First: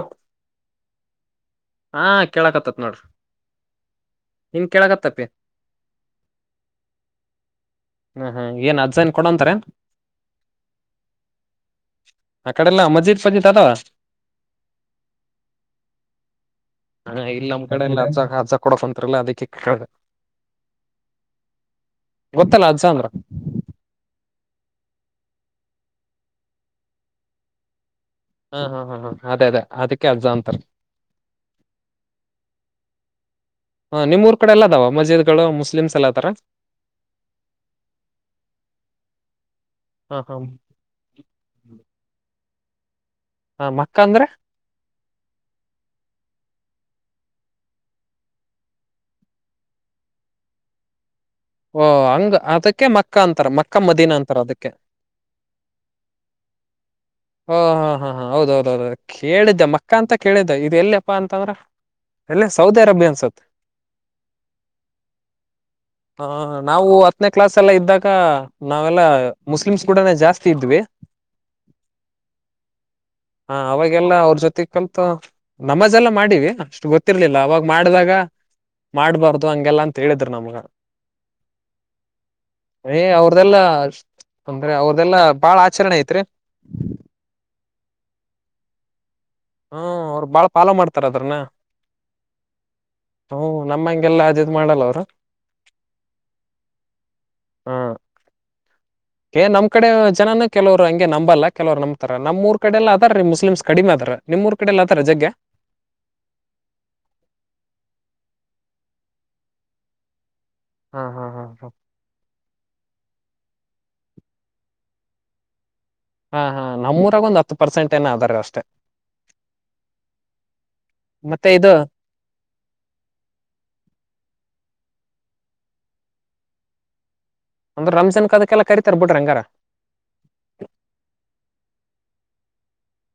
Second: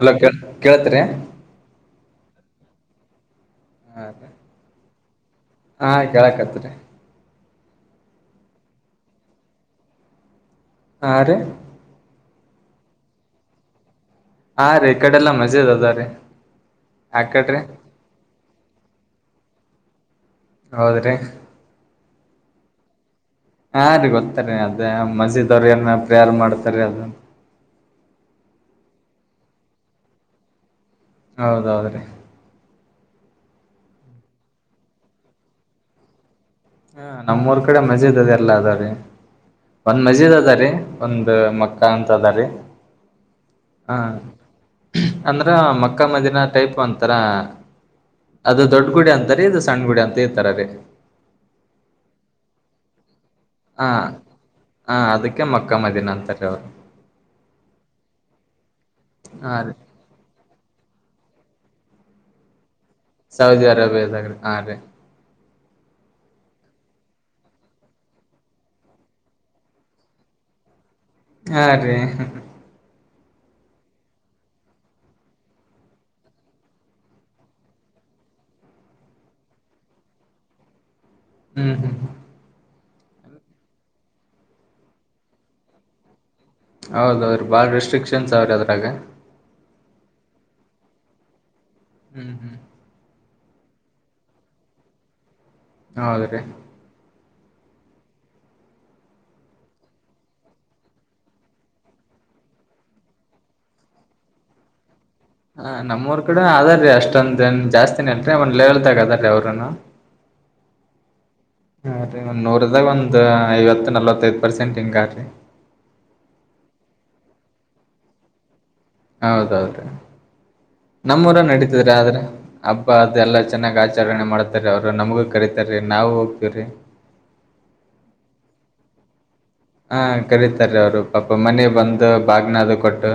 Hello ಕ ಕೇೇಳತ್ರಿ ಹಾ ಕೇಳಕ್ತತ್ ನೋಡ್ರಿ ಹಾ ರೀ ನಿಮ್ ಕೇಳಕತ್ತಪಿ ಹಾ ಕೇಳಕತ್ರಿ ಹ್ಮ್ ಹ್ಮ್ ಏನ್ ಅಜ್ಜೈನ್ ಕೊಡಂತಾರ ಆ ಆ ಕಡೆಲ್ಲ ಮಜಿದ್ ಪಜಿತ್ ಅದ ಹಾ ರೀ ಈ ಕಡೆಲ್ಲಾ ಮಜೆ ಅದ ಅದವ ರೀ ಹ ಇಲ್ಲ ನಮ್ಮ್ ಕಡೆಲ್ಲ ಹ ಕೊಡಂತಲ್ಲ ಅದಕ್ಕೆ ಕೇಳ ಹೌದ್ರೀ ಗೊತ್ತಲ್ಲ ಅಜ್ಜಾಂದ್ರ ಹಾ ರೀ ಗೊತ್ತಾರೀ ಅದ ಮಜೀದ್ ಅವ್ರ ಏನ ಪ್ರೇಯರ್ ಮಾಡ್ತಾರೀ ಅದ ಹಾ ಹಾ ಹಾ ಹಾ ಅದೇ ಅದೇ ಅದಕ್ಕೆ ಅಜ್ಜ ಅಂತರ್ ಹೌದೌದ್ರೀ ಹ ನಿಮ್ಮ್ಊರ್ ಕಡೆ ಎಲ್ಲದಾವ ಮಜೀದ್ಗಳು ಮುಸ್ಲಿಮ್ಸ್ ಎಲ್ಲ ಅದಾರ ಹ ನಮ್ಮೂಊರ್ ಕಡೆ ಮಜೀದ್ ಅದೆ ಎಲ್ಲಾ ಅದವರೀ ಒಂದ್ ಹಾ ಮಜೀದ್ ಹಾ ಅದಾರಿ ಒಂದ್ ಮಕ್ಕ ಅಂತ ಅದಾರಿ ಹ ಮಕ್ಕ ಹಾ ಅಂದ್ರೆ ಅಂದ್ರ ಮಕ್ಕ ಮದಿನ ಟೈಪ್ ಅಂತ ರ ಅದು ದೊಡ್ಡ ಗುಡಿ ಅಂತರಿ ಇದು ಸಣ್ಣ ಗುಡಿ ಅಂತ ಇರ್ತಾರ ರೀ ಓ ಹಂಗ ಅದಕ್ಕೆ ಮಕ್ಕ ಅಂತಾರ ಮಕ್ಕ ಹಾ ಮದೀನ ಅಂತಾರ ಅದಕ್ಕೆ ಹಾ ಅದಕ್ಕೆ ಮಕ್ಕ ಮದಿನ ಅಂತಾರೆವರು ಹ ಹಾ ಹಾ ಹಾ ಹೌದ ಹೌದೌ ಹಾ ಕೇಳಿದ್ದೆ ರೀ ಮಕ್ಕ ಅಂತ ಕೇಳಿದ್ದ ಇದು ಎಲ್ಲಿಪ್ಪಾ ಅಂತ ಅಂದ್ರೆ ಎಲ್ಲ ಸೌದೆ ಸೌದಿ ಅರೇಬಿಯ ಸಡೆ ಹಾ ರೀ ಹ ನಾವು ಹತ್ತನೇ ಕ್ಲಾಸ್ ಎಲ್ಲ ಇದ್ದಾಗ ನಾವೆಲ್ಲ ಮುಸ್ಲಿಮ್ಸ್ ಕೂಡನೆ ಜಾಸ್ತಿ ಇದ್ವಿ ಹಾ ರೀ ಹಾ ಅವಾಗೆಲ್ಲ ಅವ್ರ ಜೊತೆ ಕಲ್ತು ನಮಜೆಲ್ಲ ಮಾಡೀಿವಿ ಅಷ್ಟು ಗೊತ್ತಿರ್ಲಿಲ್ಲ ಅವಾಗ ಮಾಡ್ದಾಗ ಮಾಡ್ಬಾರ್ದು ಹಂಗೆಲ್ಲ ಅಂತ ಹೇಳಿದ್ರು ನಮ್ಗ ಹ್ಮ್ ಹ್ಮ್ ಏ ಅವ್ರದೆಲ್ಲಾ ಅಂದ್ರೆ ಅವ್ರದೆಲ್ಲಾ ಬಾಳ ಆಚರಣೆ ಐತ್ರಿ ಹೌದೌದ್ರೀ ಭಾಳ ರೆಸ್ಟ್ರಿಕ್ಷನ್ಸ್ ಅವ್ರೀ ಅದ್ರಾಗ ಹ್ಮ ಅವ್ರ ಬಾಳ ಪಾಲ ಮಾಡ್ತಾರ ಅದ್ರನ್ನ ಹ್ಮ್ ಹ್ಮ್ ಹ್ಮ ನಮ್ಮಂಗೆಲ್ಲಾ ಅದ ಇದ ಮಾಡಲ್ಲ ಅವರು ಹೌದ್ರೀ ಹಾ ಏ ನಮ್ಮ ಕಡೆ ಜನ ಕೆಲವರು ಹಂಗೆ ನಂಬಲ್ಲ ಕೆಲವ್ ನಂಬ್ತಾರ ನಮ್ಮೂರ್ ಕಡೆ ಎಲ್ಲ ಅದಾರ ರೀ ಮುಸ್ಲಿಮ್ಸ್ ಕಡಿಮೆ ಆದಾರ ನಿಮ್ಮ ಊರಕಡೆಎಲ್ಲಾ ಹ ನಮೂರ್ ಕಡೆ ಅದಾರೀ ಅಷ್ಟೊಂದನ್ ಜಾಸ್ತಿನ ಇಲ್ರಿ [unintelligible] ರೀ ಅವ್ರನು ಹಾ ಹಾ ಹಾ ಹ ಒಂದ್ ನೂರ್ [unintelligible] ಐವತ್ತು ನಲ್ವತ್ತೈಐದು ಪರ್ಸೆಂಟ್ ಹಿಂಗಾರಿ ಹಾ ಹಾ ನಮ್ಮೂರಾಗ ಒಂದು ಹತ್ತು ಪರ್ಸೆಂಟ್ ಏನ ಅದ್ದಾರೀ ಅಷ್ಟ. ಹೌದೌದು ನಮ್ಮೂರ ಮತ್ತೆ ಇದು ನಡತದ್ರಿ ಆದ್ರ ಹಬ್ಬ ಅದೆ ಎಲ್ಲ ಚೆನ್ನಾಗ್ ಆಚರಣೆ ಮಾಡ್ತಾರೆ ಅವರು ನಮಗೂ ಕರತಾರೀ ನಾವೂ ಹೋಗ್ತಿವ್ರಿ ಅಂದ್ರೆ ರಂಜನ್ ಕದಕ್ಕೆಲ್ಲ ಕರಿತಾರ್ ಬಿಡರೀ ಹಂಗಾರ ಹಾ ಕರತಾರೆ ಅವ್ರು ಪಾಪ ಮನೆ ಬಂದ ಭಾಗ್ನದು ಕೊಟ್ಟು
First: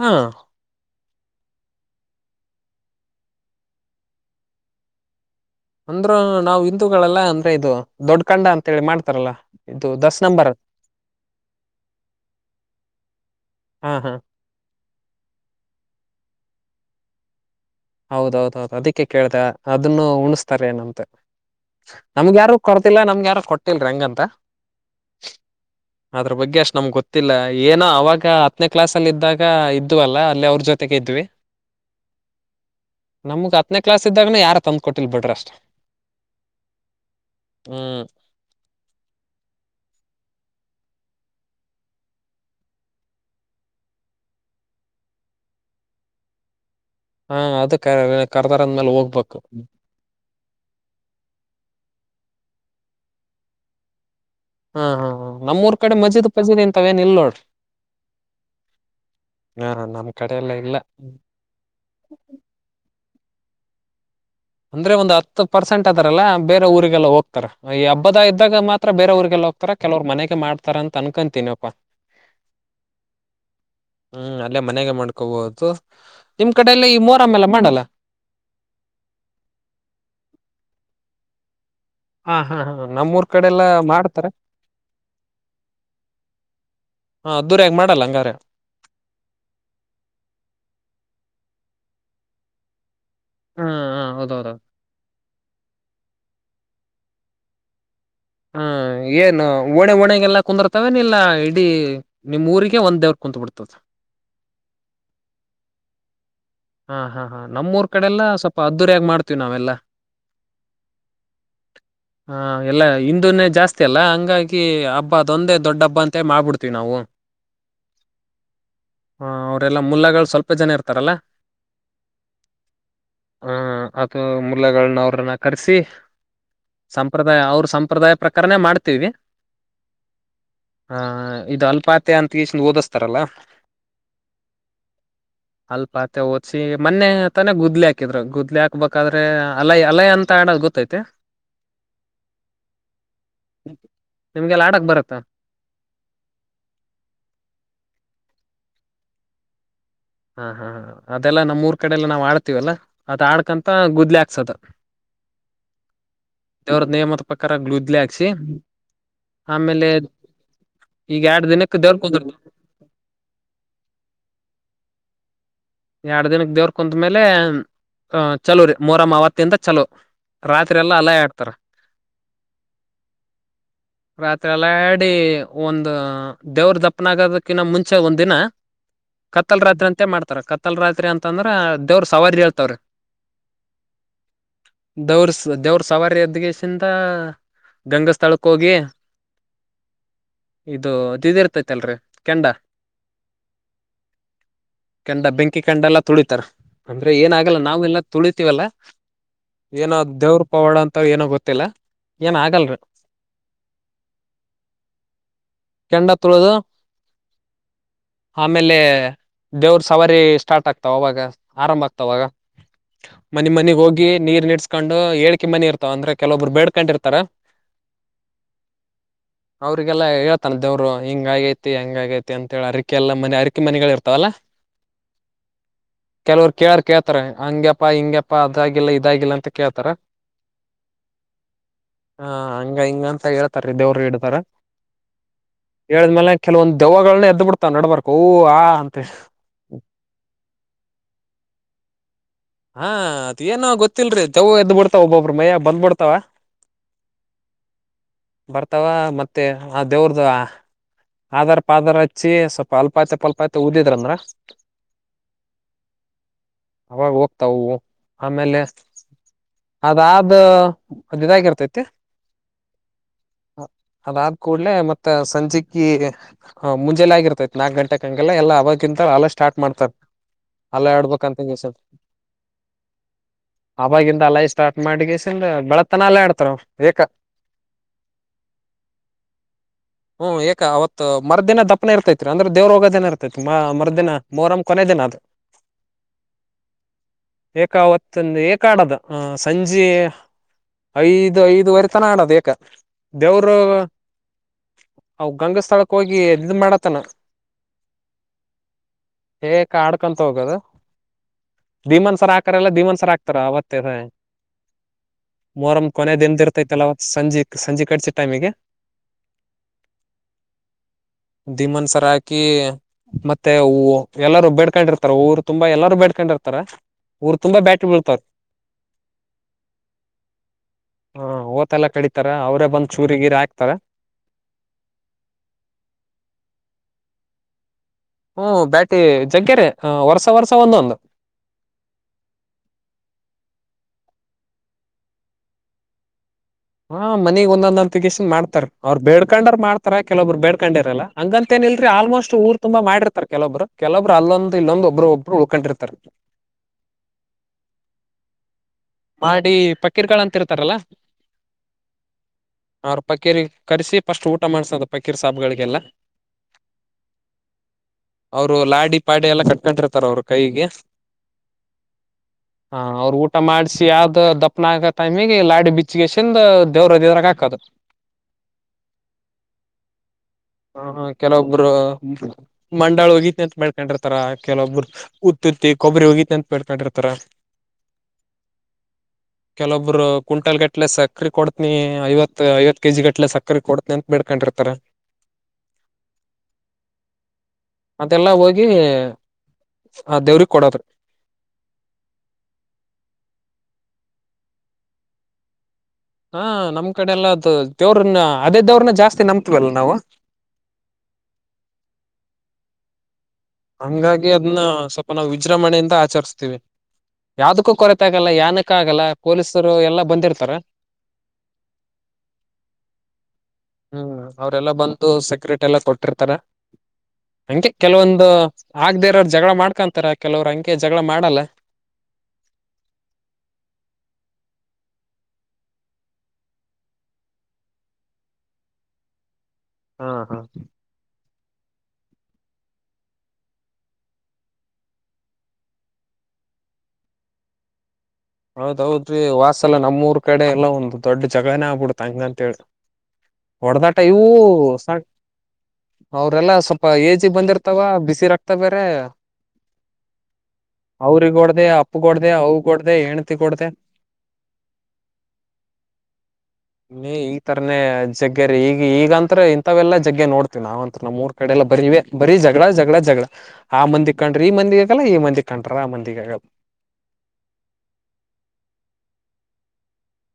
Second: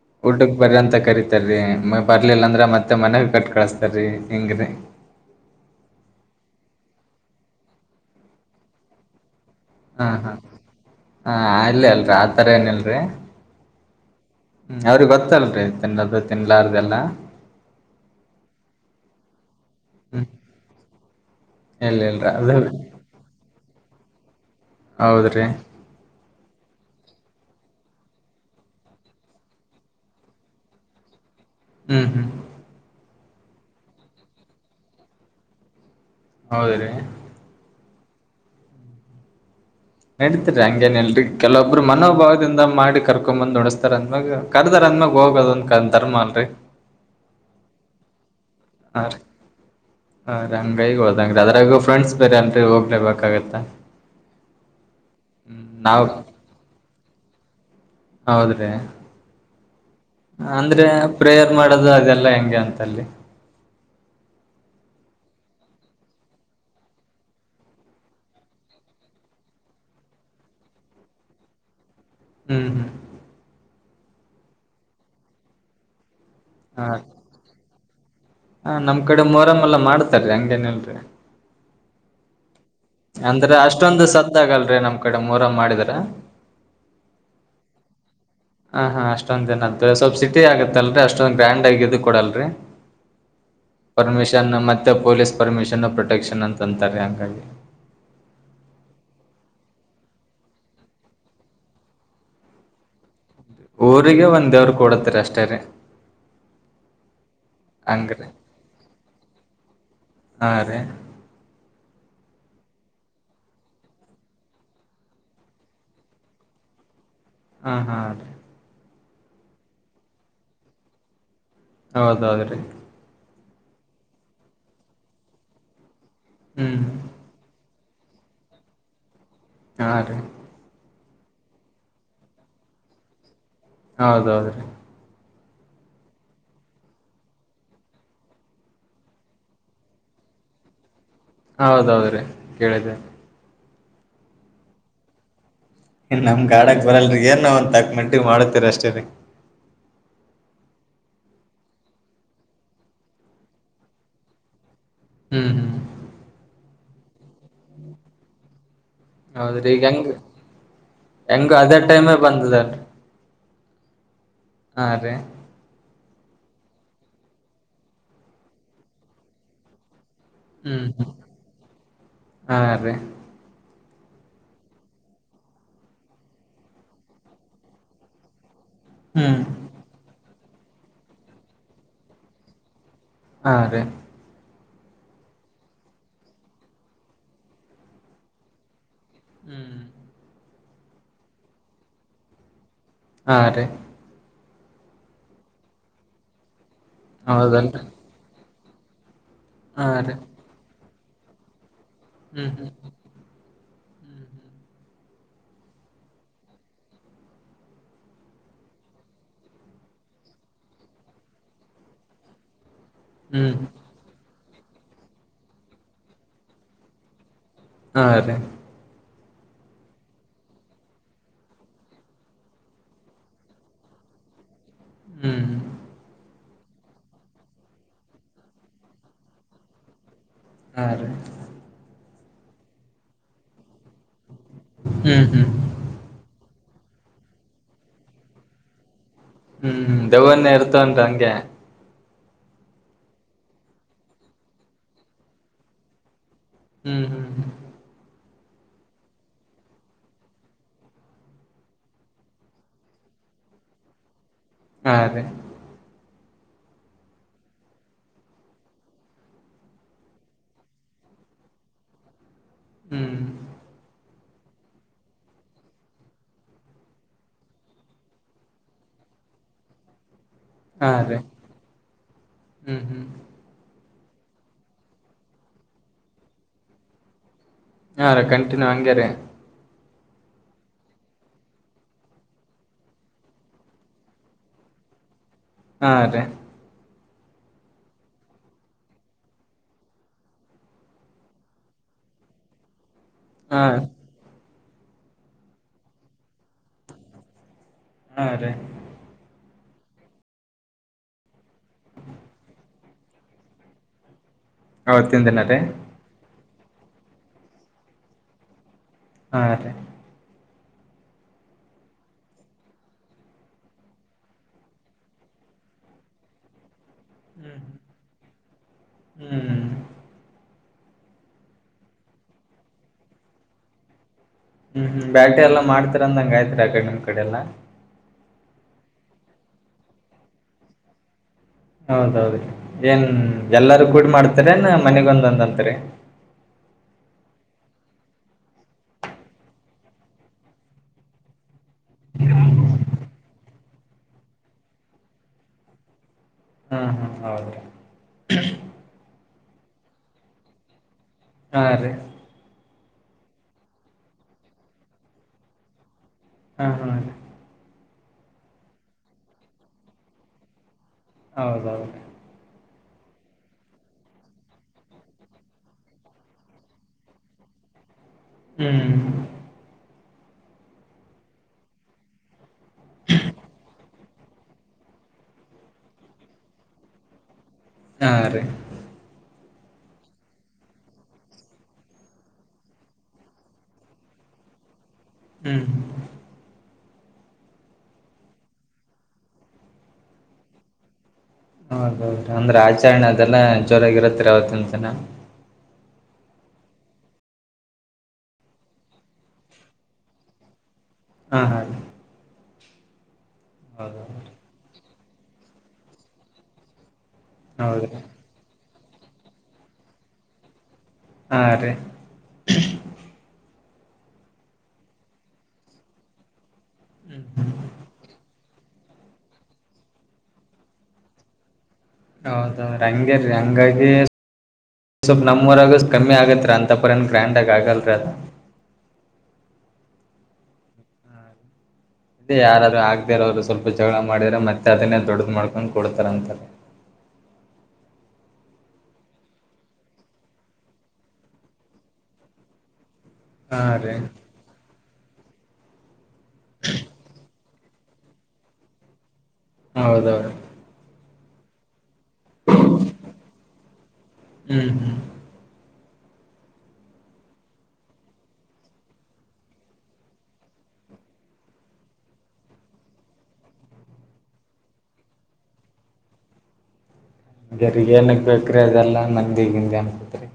ಹಾ ಊಟಕ್ ಬರಂತ ಕರಿತ ಬರ್ಲಿಲ್ಲ ಅಂದ್ರ ಮತ್ತೆ ಮನೆಗ್ ಕೊಟ್ ಕಳಸ್ತಾರೀ ಹಿಂಗ್ರೀ ಅಂದ್ರರು ನಾವು ಹಿಂದೂಗಳೆಲ್ಲ ಅಂದ್ರೆ ಇದು ದೊಡ್ಡ ಕಂಡ ಅಂತೇಳಿ ಮಾಡ್ತಾರಲ್ಲ. ಇದು ಹಾ ದಸ್ ಹಾ ನಂಬರ್ ಹಾ ಅಲ್ಲ ಅಲ್ರಿ ಆತರ ಏನ ಇಲ್ರಿ ಹಾ ಹಾ ಹ್ಮ ಅವ್ರಿಗೆ ಗೊತ್ತಲ್ರಿ ತಿನ್ನದು ತಿನ್ಲಾರ್ದಲ್ಲಾ ಹೌದೌದೌದು ಅದಕ್ಕೆ ಕೇಳ್ದ, ಅದನ್ನು ಹ್ಮ್ ಉಣಿಸಸ್ತಾರೆ ಏನಂತ. ಇಲ್ಲ ಇಲ್ರಿ ನಮ್ಗೆ ಯಾರು ಅದು ಕೊಡ್ರ್ತಿಲ್ಲಾ ನಮ್ಗೆ ಯಾರು ಕೊಟ್ಟಿಲ್ರಿ ಹಂಗಂತ. ತ್ತ ಹೌದ್ರೀ ಅದ್ರ ಬಗ್ಗೆ ಅಷ್ಟ್ ನಮ್ಗ್ ಗೊತ್ತಿಲ್ಲ ಏನೋ ಅವಾಗ ಹತ್ತನೇ ಕ್ಲಾಸ್ ಅಲ್ಲಿ ಇದ್ದಾಗ ಇದ್ದು ಅಲ್ಲ ಅಲ್ಲಿ ಅವ್ರ ಜೊತೆಗೆ ಇದ್ವಿ. ಹ್ಮ್ ಹ್ಮ್ ನಮ್ಗ್ ಹತ್ತನೇ ಕ್ಲಾಸ್ ಇದ್ದಾಗನ ಯಾರ ತಂದ್ ಕೊಟ್ಟಿಲ್ ಬಿಡ್ರಿ ಅಷ್ಟ. ಹೌದ ರೀ ಹ್ಮ ನಡತಿರಿ ಹಂಗೇನ ಇಲ್ರರಿ ಕೆಲವೊಬ್ರು ಮನೋಭಾವದಿಂದ ಮಾಡಿ ಕರ್ಕೊ ಬಂದ್ ಉಣಸ್ತಾರ ಅಂದಾಗ ಕರ್ದಾರ ಅಂದ್ಮೇಲ ಹೋಗದೊಂದ ಕ ಧರ್ಮ ಅಲ್ರೀ ಹಾ ಅದ ಕರೆ ಹಾರೀ ಹಾ ರಿ ಹಂಗೈಗೆ ಹೋದಂಗ್ರೀ ಅದ್ರಾಗ ಫ್ರೆಂಡ್ಸ್ ಬೇರೆ ಅ ಹೋಗ್ಲೇಬೇಕಾಗತ್ತ. ಹಾ ಹಾ ಹ ಹ್ಮ್ ನಮ್ಮೂಊರ್ ಕಡೆ ನಾವ್ ಮಜೀದ್ ಪಜೀದ್ ಇಂತವೇಏನ್ ಇಲ್ ನೋಡ್ರಿ ಹೌದ್ರಿ ಹಾ ಕಡೆ ಎಲ್ಲ ಇಲ್ಲ ಅಂದ್ರೆ ಪ್ರೇಯರ್ ಮಾಡದು ಅದೆಲ್ಲ ಹೆಂಗೆ ಅಂತ ಅಲ್ಲಿ. ಅಂದ್ರೆ ಒಂದ್ ಹತ್ತು ಪರ್ಸೆಂಟ್ ಅದ್ರಲ್ಲ ಬೇರೆ ಊರಿಗೆಲ್ಲ ಹೋಗ್ತಾರ ಈ ಹಬ್ಬದ ಇದ್ದಾಗ ಮಾತ್ರ ಬೇರೆ ಊರಿಗೆಲ್ಲ ಹೋಗ್ತಾರ ಕೆಲವರು ಮನೆಗೆ ಮಾಡ್ತಾರ ಅಂತ ಅನ್ಕೊತೀನಿಪ್ಪ. ಹ್ಮ್ ಹ್ಮ್ ಹ್ಮ್ ಅಲ್ಲೇ ಮನೆಗೆ ಮಾಡ್ಕೋಬೋದು ನಿಮ್ ಕಡಲ್ಲ ಈ ಮೂರಮ್ಮ ಎಲ್ಲ ಮಾಡಲ್ಲ ಹ ನಮ್ ಕಡೆ ಮೊರಮ್ಮ ಎಲ್ಲ ಮಾಡ್ತಾರೀ ಹಂಗೇನಲ್ರರಿ ಹಾ ಹಾ ಹಾ ನಮ್ಮೂರ್ ಕಡೆ ಅಂದ್ರೆ ಎಲ್ಲಾ ಅಷ್ಟೊಂದು ಮಾಡ್ತಾರೆ ಸದ್ದಗಲ್ರಿರಿ ನಮ್ ಕಡೆ ಮೂರ ಮಾಡಿದ್ರ ಹ ಅದ್ದೂರಿಯಾಗಿ ಮಾಡಲ್ಲ ಹಂಗಾರೆ ಹ ಹಾ ಅಷ್ಟೊಂದ್ ಜನದ ಸ್ವಲ್ಪ ಸಿಟಿ ಆಗತ್ತಲ್ರಿ ಅಷ್ಟೊ್ ಗ್ರ್ಯಾಂಡ್ ಆಗ ಇ ಕೊಡಲ್ರರಿ ಹಾ ಹಾ ಪರ್ಮಿಷನ್ ಹೌದೌದು ಮತ್ತೆ ಪೊಲೀಸ್ ಪರ್ಮಿಷನ್ ಪ್ರೊಟೆಕ್ಷನ್ ಅಂತ ತಂತರಕಿಗೆ ಹಾ ಏನು ಓಣೆ ಣಗೆಲ್ಲ ಕುಂದರ್ತವನ ಇಲ್ಲಾ ಇಡೀ ನಿಮ ಊರಿಗೆ ಒಂದೇವ್ರ ಊರಿಗೆ ಒಂದೇವ್ರು ಕೊೂಡತ್ತರಿ ಅಷ್ಟಾರೆ ಹಾ ಹಾ ಹಾ ನಮ್ಮೂರ್ ಕಡೆಲ್ಲ ಸ್ವಲ್ಪ ಅದ್ದುರಯಾಗ ಮಾಡ್ತೀವಿ ನಾವೆಲ್ಲಾ ಹಾ ರೀ ಹ ಎಲ್ಲ ಹಿಂದನ್ನೇ ಜಾಸ್ತಿ ಅಲ್ಲ ಹಂಗಾಗಿ ಹಬ್ಬ ಅದೊಂದೇ ದೊಡ್ಡ ಹಬ್ಬ ಅಂತ ಮಾಡ್ಬಿಡ್ತೀವಿ ನಾವು ಹಾ ಹಾ ಹ ಅವರೆಲ್ಲಾ ಮುಲ್ಲಗಳು ಸ್ವಲ್ಪ ಜನ ಇರ್ತಾರಲ್ಲಾ ಹೌದದ್ರೀ ಹ ಅಥ ಮುಲ್ಲಗಳನ್ನ ಅವ್ರನ್ನ ಕರೆಸಿ ಹ್ಮ್ ಸಂಪ್ರದಾಯ ಅವ್ರ ಸಂಪ್ರದಾಯ ಪ್ರಕರಣ ಮಾಡ್ತೀವಿ ಆ ಹ ಇದು ಅಲ್ಪಾತ್ಯ ಅಂತ ಈನ್ ಓದಿಸ್ತಾರಲ್ಲ ಹೌದೌದ ರೀ ಹಲ್ಪಾತ್ ಮತ್ತೆ ಓದ್ಸಿ ಮೊ ತನ ಗುದ್ಲಿ ಹಾಕಿದ್ರು ಗುದ್ಲಿ ಹಾಕ್ಬೇಕಾದ್ರೆ ಅಲೈ ಅಲಯ ಅಂತ ಆಡದ ಗೊತ್ತೈತೆ ಹೌದೌದ್ರೀ ಕೇಳಿದ್ದೆ ನಿಮ್ಗೆಲ್ಲ ಆಡಕ್ ಬರತ್ತಾ ನಮ್ಗ್ ಗಾಡಕ್ ಬರಲ್ ಏನ್ ತಕ್ ಮಟ್ಟಿ ಮಾಡತೀರ ಅಷ್ಟೇ ರೀ ಹಾ ಹಾ ಹ ಅದೆಲ್ಲಾ ನಮ್ಮರ್ ಕಡೆ ಎಲ್ಲ ನಾವ್ ಆಡ್ತೀವಲ್ಲಾ ಅದ ಆಡ್ಕಂತ ಗುದ್ಲಿ ಹಾಕ್ಸದ ಹ್ಮ್ ಹ್ಮ್ ಇವ್ರ ನೇಮದ ಪ್ರಕಾರಲು ಇದ್ಲಿ ಹಾಕ್ಸಿ ಹೌದ್ರಿ ಈಗ ಆಮೇಲೆ ಹೆಂಗ ಈಗ ಎರಡ್ ಹೆಂಗ ದಿನಕ್ ಅದೇ ದೇವ್ರ ಟೈಮ್ ಕುಂದರ್ತ ಬಂದದಲ್ರಿ ಹಾ ರೀ ಎರಡ್ ದಿನಕ್ ದೇವ್ರ ಕುಂತ ಮೇಲೆ ಅ ಚಲೋ ರರಿ ಮೂರಮ್ಮ ಆವತ್ತಿಂದ ಚಲೋ ರಾತ್ರಿ ಹ್ಮ್ ಎಲ್ಲಾ ಹ್ಮ್ ಅಲಾಯ ಹಕ್ತಾರ ಹಾ ರೀ ರಾತ್ರಿ ಎಲ್ಲ ಆಡಿ ಒಂದ ದೇವ್ರ ದಪ್ಪನ ಆಗದಕ್ಕಿನ್ನ ಮುಂಚೆ ಒಂದ ದಿನ ಹ್ಮ್ ಕತ್ತಲ್ ರ್ರಂತೆ ಮಾಡ್ತಾರ ಕ ಮತ್ತಲ್ ರಾತ್ರಿ ಅಂತ ಅಂದ್ರ ದೇವ್ರ ಸವಾರಿ ಹೇಳ್ತವ್ರಿ ಹಾ ರೀ ದವರ್ ದವ್ರ ಸವಾರಿ ಎದಗಸಿಂದ ಗಂಗಾ ಸ್ಥಳಕ್ಕೆ ಹೋಗಿ ಹ್ಮ್ ಇದುದು ಇದ ಇರ್ತೈತಿ ಅಲ್ರಿ ಕೆಂಡ ಹಾ ರೀ ಕೆಂಡ ಬೆಂಕಿ ಕಿಕ್ಕ್ ಕಂಡಲ್ಲ ತುಳಿತರ್ ಅಂದ್ರೆ ಏನಾಗಲ್ಲ ನಾವು ಹೌದಲ್ರಿ ಎಲ್ಲ ತುಳಿತಿವಲ್ಲ ಹಾ ಏನ ರೀ ದೇವ್ರ ಪವಾಡ ಅಂತ ತಾವ್ ಏನೋ ಗೊತ್ತಿಲ್ಲ. ಏನ್ ಹ್ಮ್ ಹ್ಮ್ ಆಗಲ್ರಿ ಕೆಂಡ ತುಳದು ಆಮೇಲೆ ದೇವ್ರ ಸವಾರಿ ಸ್ಟಾರ್ಟ್ ಸ್ಟಾರ್ಟ್ ಆಗ್ತಾವ ಅವಾಗ ಆರಂಭ ಆಗ್ತಾವಾಗ ಮನೆ ಹ್ಮ್ ಮನೆಗ್ ಹೋಗಿ ನೀರ್ ನೀಡ್ ಕಸ್ಕೊಂಡು ಏಳ್ಕ ಮನೆ ಇರ್ತವ ಅಂದ್ರೆ ಕೆಲವೊಬ್ರು ಬೇಡ್ಕೊಂಡಿರ್ತಾರ ಹಾರಿ ಅವ್ರಿಗೆಲ್ಲ ಹೇಳ್ತಾನ ದೇವರು ಹಿಂಗ ಆಗೈತಿ ಹಂಗ ಆಗೈತಿ ಅಂತ ಹೇಳ ಅರಿಕೆಲ್ಲ ಮನೆ ಅರಿಕೆ ಮನೆಗಳ ಇರ್ತಾವಲ್ಲ. ಹ್ಮ್ ಕೆಲವರು ಕೇಳಾರ ಕೇಳ್ತಾರ ಹಂಗಗೆಪ್ಪಾ ಹಿಂಗಪ್ಪಾ ಅದಾಗಿಲ್ಲ ಇದಾಗಿಲ್ಲ ಅಂತ ಕೇಳ್ತಾರ ಹಾರಿ ಹ ಹಂಗ ಹಿಂಗ ಅಂತ ಹೇಳ್ತಾರ. ದೇವರು ಇಡ್ತಾರ ಹ್ಮ್ ಹ್ಮ್ ಹೇಳಿದ್ಮೇಲೆ ಕೆಲವೊಂದು ದೆವಗಳನ್ನ ಎದ್ ಬಿಡ್ತಾವ ನಡಬರ್ಕ ಹು ಆ ಅಂತ ತಡಿ ದೆವನ್ನಯ ಇರ್ತ ಅಂತ ಹಂಗೆ ಹಾ ಅದೆ ಏನೋ ಗೊತ್ತಿಲ್ರಿ ದೆವ್ವ ಎದ್ ಬಿಡ್ತಾವ ಒಬ್ಬೊಬ್ರ ಮಯಗ ಬಂದ್ಬಿಡ್ತಾವ. ಹ್ಮ್ ಹ್ಮ್ ಹ್ಮ ಬರ್ತಾವ ಮತ್ತೆ ಆ ದೇವ್ರದ ಆಧಾರ್ ಪಾದಾರ್ ಹಚ್ಚಿ ಸ್ವಲ್ಪ ಅಲ್ಪಾತಿ ಪಲ್ಪಾತಿ ಊದಿದ್ರಂದ್ರ. ಹ ಅದೇ ಅವಾಗ್ ಒ ತೌವು ಆಮೇಲೆ ಅದಾದ ಇದಾಗಿರ್ತೈತಿ ಹ್ಮ್ ಅದ ಅದಬ ಕೂಡ್ಲೆ ಮತ್ತ ಸಂಜೆಕ್ಕ ಮುಂಜೆಲ್ಲ ಆಗಿರ್ತೈತ್ ನಾಕ್ ಗಂಟೆ ಹಂಗೆಲ್ಲ ಎಲ್ಲಾ ಅವಾಗಿಂತ ಅಲ್ಲ ಸ್ಟಾರ್ಟ್ ಮಾಡ್ತಾರ. ಹಾ ಅಲ್ಲ ರೀ ಆಡ್ಬಕ್ಂತಸಲ್ ಹ್ಮ್ ಹ್ಮ್ ಆವಾಗಿಂದ ಅಲೈ ಸ್ಟಾರ್ಟ ಮಾಡಿಗಸ ಬೆಳತನ ಅಲ್ಲೇ ಆಡ್ತಾರ ಅವರ ಏಕ ಹಾರೀ ಕಂಟನ್ಯೂ ಹಂಗರಿ ಹ್ಮ್ ಏಕ ಅವತ್ತು ಮರ್ದಿನ ದಪ್ಪನ ಇರ್ತೈತ್ರಿ ಅಂದ್ರೆ ದೇವ್ರ ಹೋಗೋದಿನ ಇರ್ತೈತಿ ಮ ಮರ್ದಿನ ಮೋರಮ ಕೊನೆ ದಿನ ಅದು. ಹಾ ರೀ ಏಕಾವತ್ತಂದು ಏಕ ಆಡೋದು ಆ ಸಂಜೆ ಐದು ಐದುವರೆ ತನ ಆಡೋದು ಏಕ. ದೇವರು ಹಾ ಅವ ಗಂಂಗಾ ಸ್ಥಳಕ್ಕೆ ಹೋಗಿ ಇದ ಮಾಡತನ ಹಾ ರೀ ಹೇ ಆಡ್ಕೊಂತ ಹೋಗದು ದೀಮನ್ಸರ ಹಾಕರೆಲ್ಲ ದೀಮನ್ಸರ ಹಕ್ತಾರ ಅವತ್ತೇ ಹೌದ್ ತಿಂದಿನ [unintelligible] ಇತೈತಲ ಅವತ್ ಸಂಜಿ ಸಂಜೆ ಕಡ್ಚ್ ಟೈಮಿಗೆ ಹಾ ಅದೆ ದಿಮನ್ಸರ್ ಹಾಕಿ ಮತ್ತೆ ಹು ಎಲ್ಲಾರ ಬೇಡ್ಕೊಂಡಿರ್ತಾರ್ ಊರ್ ತುಂಬಾ ಎಲ್ಲಾರು ಬೇಡ್ಕೊಂಡಿರ್ತಾರೆ. ತ್ತರ ಊರ್ ತುಂಬ ಹ್ಮ್ ಬ್ಯಾಟ್ರಿ ಬಿಳ್ತಾರ್ ಹ್ಮ್ ಹಾ ಓತೆಲ್ಲ ಕಡಿತಾರ, ಅವ್ರೇ ಬಂದ್ ಚೂರಿ ಗೀರಿ ಹಾಕ್ತರ. ಹ್ಮ್ ಹ್ಮ್ ಬ್ಯಾಟಿ ಎಲ್ಲಾ ಮಾಡ್ತರ್ ಅಂದಂಗಯ್ತ್ ಅಕಡ್ ನಿಮ್ ಕಡೆ ಎಲ್ಲಾ ಹ್ಮ ಬ್ಯಾಟಿ ಜಗ್ಗೆರೆ ವರ್ಸ ವರ್ಸ ಒಂದೊಂದು ಹೌದೌದು ಏನ್ ಎಲ್ಲಾರ್ ಕೂಡಿ ಮಾಡ್ತಿರನ ಮನೆಗೊಂದಂದಂತ್ರಿ ಹಾ ಮನಿಗ್ ಒಂದೊಂದ್ ಅಂತ್ ತಗಿಸಿ ಮಾಡ್ತಾರ, ಅವ್ರು ಬೇಡ್ಕೊಂಡರ್ ಮಾಡ್ತಾರ ಕೆಲೊಬ್ರು ಬೇಡ್ಕೊಂಡಿರಲ್ಲ, ಹಂಗಂತ ಏನ್ ಇಲ್ರಿ ಆಲ್ಮೋಸ್ಟ್ ಊರ್ ತುಂಬ ಮಾಡಿರ್ತಾರ್ ಕೆಲೊಬ್ರು ಕೆಲೊಬ್ರು ಅಲ್ಲೊಂದು ಇಲ್ಲೊಂದ್ ಒಬ್ರು ಒಬ್ರು ಉಳ್ಕೊಂಡಿರ್ತಾರೆ ಹಾ ಹಾ ಹೌದ್ರಿ ಮಾಡಿ ಪಕ್ಕೀರ್ಗಳ್ ಅಂತಿರ್ತಾರಲ್ಲ ಹ ರಿ ಅವ್ರ್ ಪಕ್ಕೀರಿಗ್ ಕರ್ಸಿ ಫಸ್ಟ್ ಊಟ ಮಾಡ್ಸದ್ ಪಕ್ಕಿರ್ ಸಾಬ್ಗಳಿಗೆಲ್ಲ ಹಾ ಹಾ ಅವ್ರು ಲಾಡಿ ಪಾಡಿ ಎಲ್ಲ ಕಟ್ಕೊಂಡಿರ್ತಾರೆ ಅವ್ರು ಕೈಗೆ ಹೌದೌದು ಹಾ ಅವ್ರ್ಗ್ ಊಟ ಮಾಡ್ಸಿ ಯಾವ್ದ್ ದಪ್ನ ಆಗ ಟೈಮಿಗೆ ಲಾಡಿ ಬಿಚ್ಗೆಸಂದು ದೇವ್ರ ದೇವ್ರಾಗ ಹಾಕದು ಹ್ಮ್ ಹ ಹ ಕೆಲವೊಬ್ರು ಮಂಡಾಳ್ ಹೋಗಿತಿ ಅಂತ್ ಬೆಡ್ಕಂಡಿರ್ತಾರ, ಕೆಲ್ವೊಬ್ರು ಉತ್ ಉತ್ತಿ ಕೊಬ್ರಿ ಹೋಗಿತಿ ಅಂತ್ ಬೆಡ್ಕಂಡಿರ್ತಾರ ಹಾ ರಿ ಕೆಲವೊಬ್ರು ಕ್ವಿಂಟಲ್ ಗಟ್ಲೆ ಸಕ್ರೆ ಕೊಡ್ತನಿ, ಐವತ್ ಐವತ್ ಕೆ ಜಿ ಗಟ್ಲೆ ಸಕ್ರೆೆ ಕೊಡ್ತಿನಿ ಅಂತ್ ಬಿಡ್ಕೊಂಡಿರ್ತಾರೆ ಹ್ಮ್ ಅದೆಲ್ಲಾ ಹೋಗಿ ಆ ದೇವ್ರಿಗ್ ಕೊಡೋದು. ಹೌದೌದ್ ಅಂದ್ರೆ ಆಚರಣೆ ಅದೆಲ್ಲಾ ಜೋರಾಗಿರುತ್ರಿ ಅವತ್ತೊಂದ್ ದಿನ ಹಾ ನಮ್ ಕಡೆ ಎಲ್ಲ ದೇವ್ರನ್ನ ಅದೇ ದೇವ್ರನ್ನ ಜಾಸ್ತಿ ನಂಬ್ತಿವಲ್ಲ ನಾವು ಹಾ ಹಾ ಹಂಗಾಗಿ ಹೌದೌದು ಅದನ್ನ ಸ್ವಲ್ಪ ನಾವು ವಿಜೃಂಭಣೆ ಇಂದ ಆಚರ್ಸ್ತೀವಿ ಯಾವ್ದಕ್ಕೂ ಹೌದ್ರಿ ಕೊರ್ತೆ ಆಗಲ್ಲ ಯಾನಕ್ ಕ್ಕಾಗಲ್ಲ ಪೊಲೀಸೊರು ಎಲ್ಲಾ ಬಂದಿರ್ತಾರ ಆ ರಿ ಹ್ಮ್ ಅವ್ರೆಲ್ಲ ಬಂದು ಸೆಕ್ರೆಟ್ ಎಲ್ಲಾ ಕೊಟ್ಟಿರ್ತಾರ ಹಂಗೆ ಕೆಲ್ವೊಂದು ಆಗ್ದೆ ಇರೋರ್ ಜಗಳ ಮಾಡ್ಕೊಂತಾರ ಕೆಲವ್ರು ಹಂಗೆ ಜಗಳ ಮಾಡಲ್ಲ ಹೌದ ಹಂಗೇರಿ ಹಂಗಾಗಿ ಸುಮ್ನ್ ನಮ್ಮುರಗು ಕಮ್ಮಿ ಆಗತ್ರಿ ಅಂತ ಪರೆನ್ ಗ್ರ್ಯಾಂಡಗ್ ಆಗಲ್ರಿ ಅದ ಹಾ ಹಾ ಅದೇ ಯಾರಾದ್ರು ಆಗ್ದೇ ಇರೋರು ಸ್ವಲ್ಪ ಜಗಳ ಮಾಡಿದ್ರ ಮತ್ತೆ ಅದನ್ನೇ ದೊಡ್ಡದ್ ಮಾಡ್ಕೊಂಡ್ ಕೊಡ್ತಾರ್ ಅಂತಾ. ಹೌದೌದ್ರಿ ವಾಸಲ್ಲ ನಮ್ ಊರ್ ಕಡೆ ಎಲ್ಲ ಒಂದು ದೊಡ್ ಜಗ್ಳನೇ ಆಗ್ಬಿಡುತ್ ಹಂಗಂತ್ ಹೇಳಿ ಹಾ ರೀ ಹೊಡೆದಾಟ ಇವು ಸಾ ಅವ್ರೆಲ್ಲ ಸ್ವಲ್ಪ ಏಜಿಗ್ ಬಂದಿರ್ ಆತವಾ ಬಿಸಿ ರಕ್ತ ಬೇರೆ ಹೌದೌದು ಅವ್ರಿಗ್ ಹೊಡ್ದ ಪ್ಪ ಕೊಡ್ದ ಅವು ಕೊಡ್ದ ಹ್ಮ್ ಹ್ಮ್ ನೀ ಈ ತರನೇ ಜಗ್ಗೆರ ಈಗ ಈಗಂತ್ರ ಇಂಥವೆೆಲ್ಲಾ ಜಗ್ಗೆ ನೋಡ್ತವಿ ನಾವಂತ್ರ ನ ಮೂರ್ ಕಡೆ ಎಲ್ಲ ಬರಿವೇ ಬರೀ ಜಗಳ ಜಗಳ ಜಗಳ ಆ ಮಂದಿಗ್ ಕಣ್ರಿ ಈ ಮಂದಿಗ ಆಗಲ್ಲ ಈ ಮಂದಿಗ್ ಕಂಡ್ರ ಆ ಮಂದಿಗ ಆಗಲ್ಲ ರಿ ಏನಕ್ಕೆ ಬೇಕ್ರಿ ಅದೆಲ್ಲ ನ್ದ ಈಗಿಂದ ಅನ್ಕತ್ರಿ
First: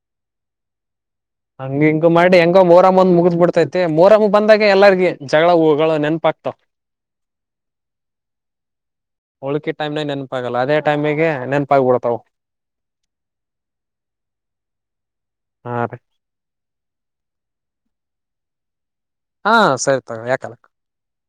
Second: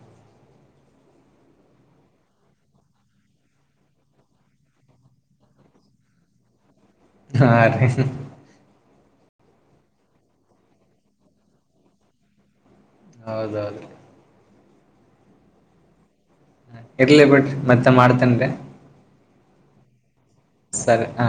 ಹಂಗ ಹಿಂಗ ಮಾಡಿ ಹೆಂಗ ಮೋರಾಮ್ ಒಂದ್ ಮುಗ್ದ್ ಬಿಡ್ತೈತೆ ಮೋರಮ್ಮ್ ಬಂದಾಗ ಎಲ್ಲಾರ್ಗ ಜಗಳ ಹಗಳು ನೆನಪ ಆಗ್ತ ಹಾ ರ ಹೋಳ್ಕಿ ಟೈಮ್ನಾಗ ನೆನ್ಪಾಗಲ್ಲ ಅದೇ ಟೈಮಿಗೆ ನೆನ್ಪಾಗಬಡ್ತವು ಹೌದೌದು ಹ ಇರ್ಲಿ ಬಿಟ್ ಮತ್ತೆ ಮಾಡ್ತನ್ರಿ ಹಾ ಸರಿ ತಗೋ ಯಾಕಲ್ಲ ಸರಿ ಹ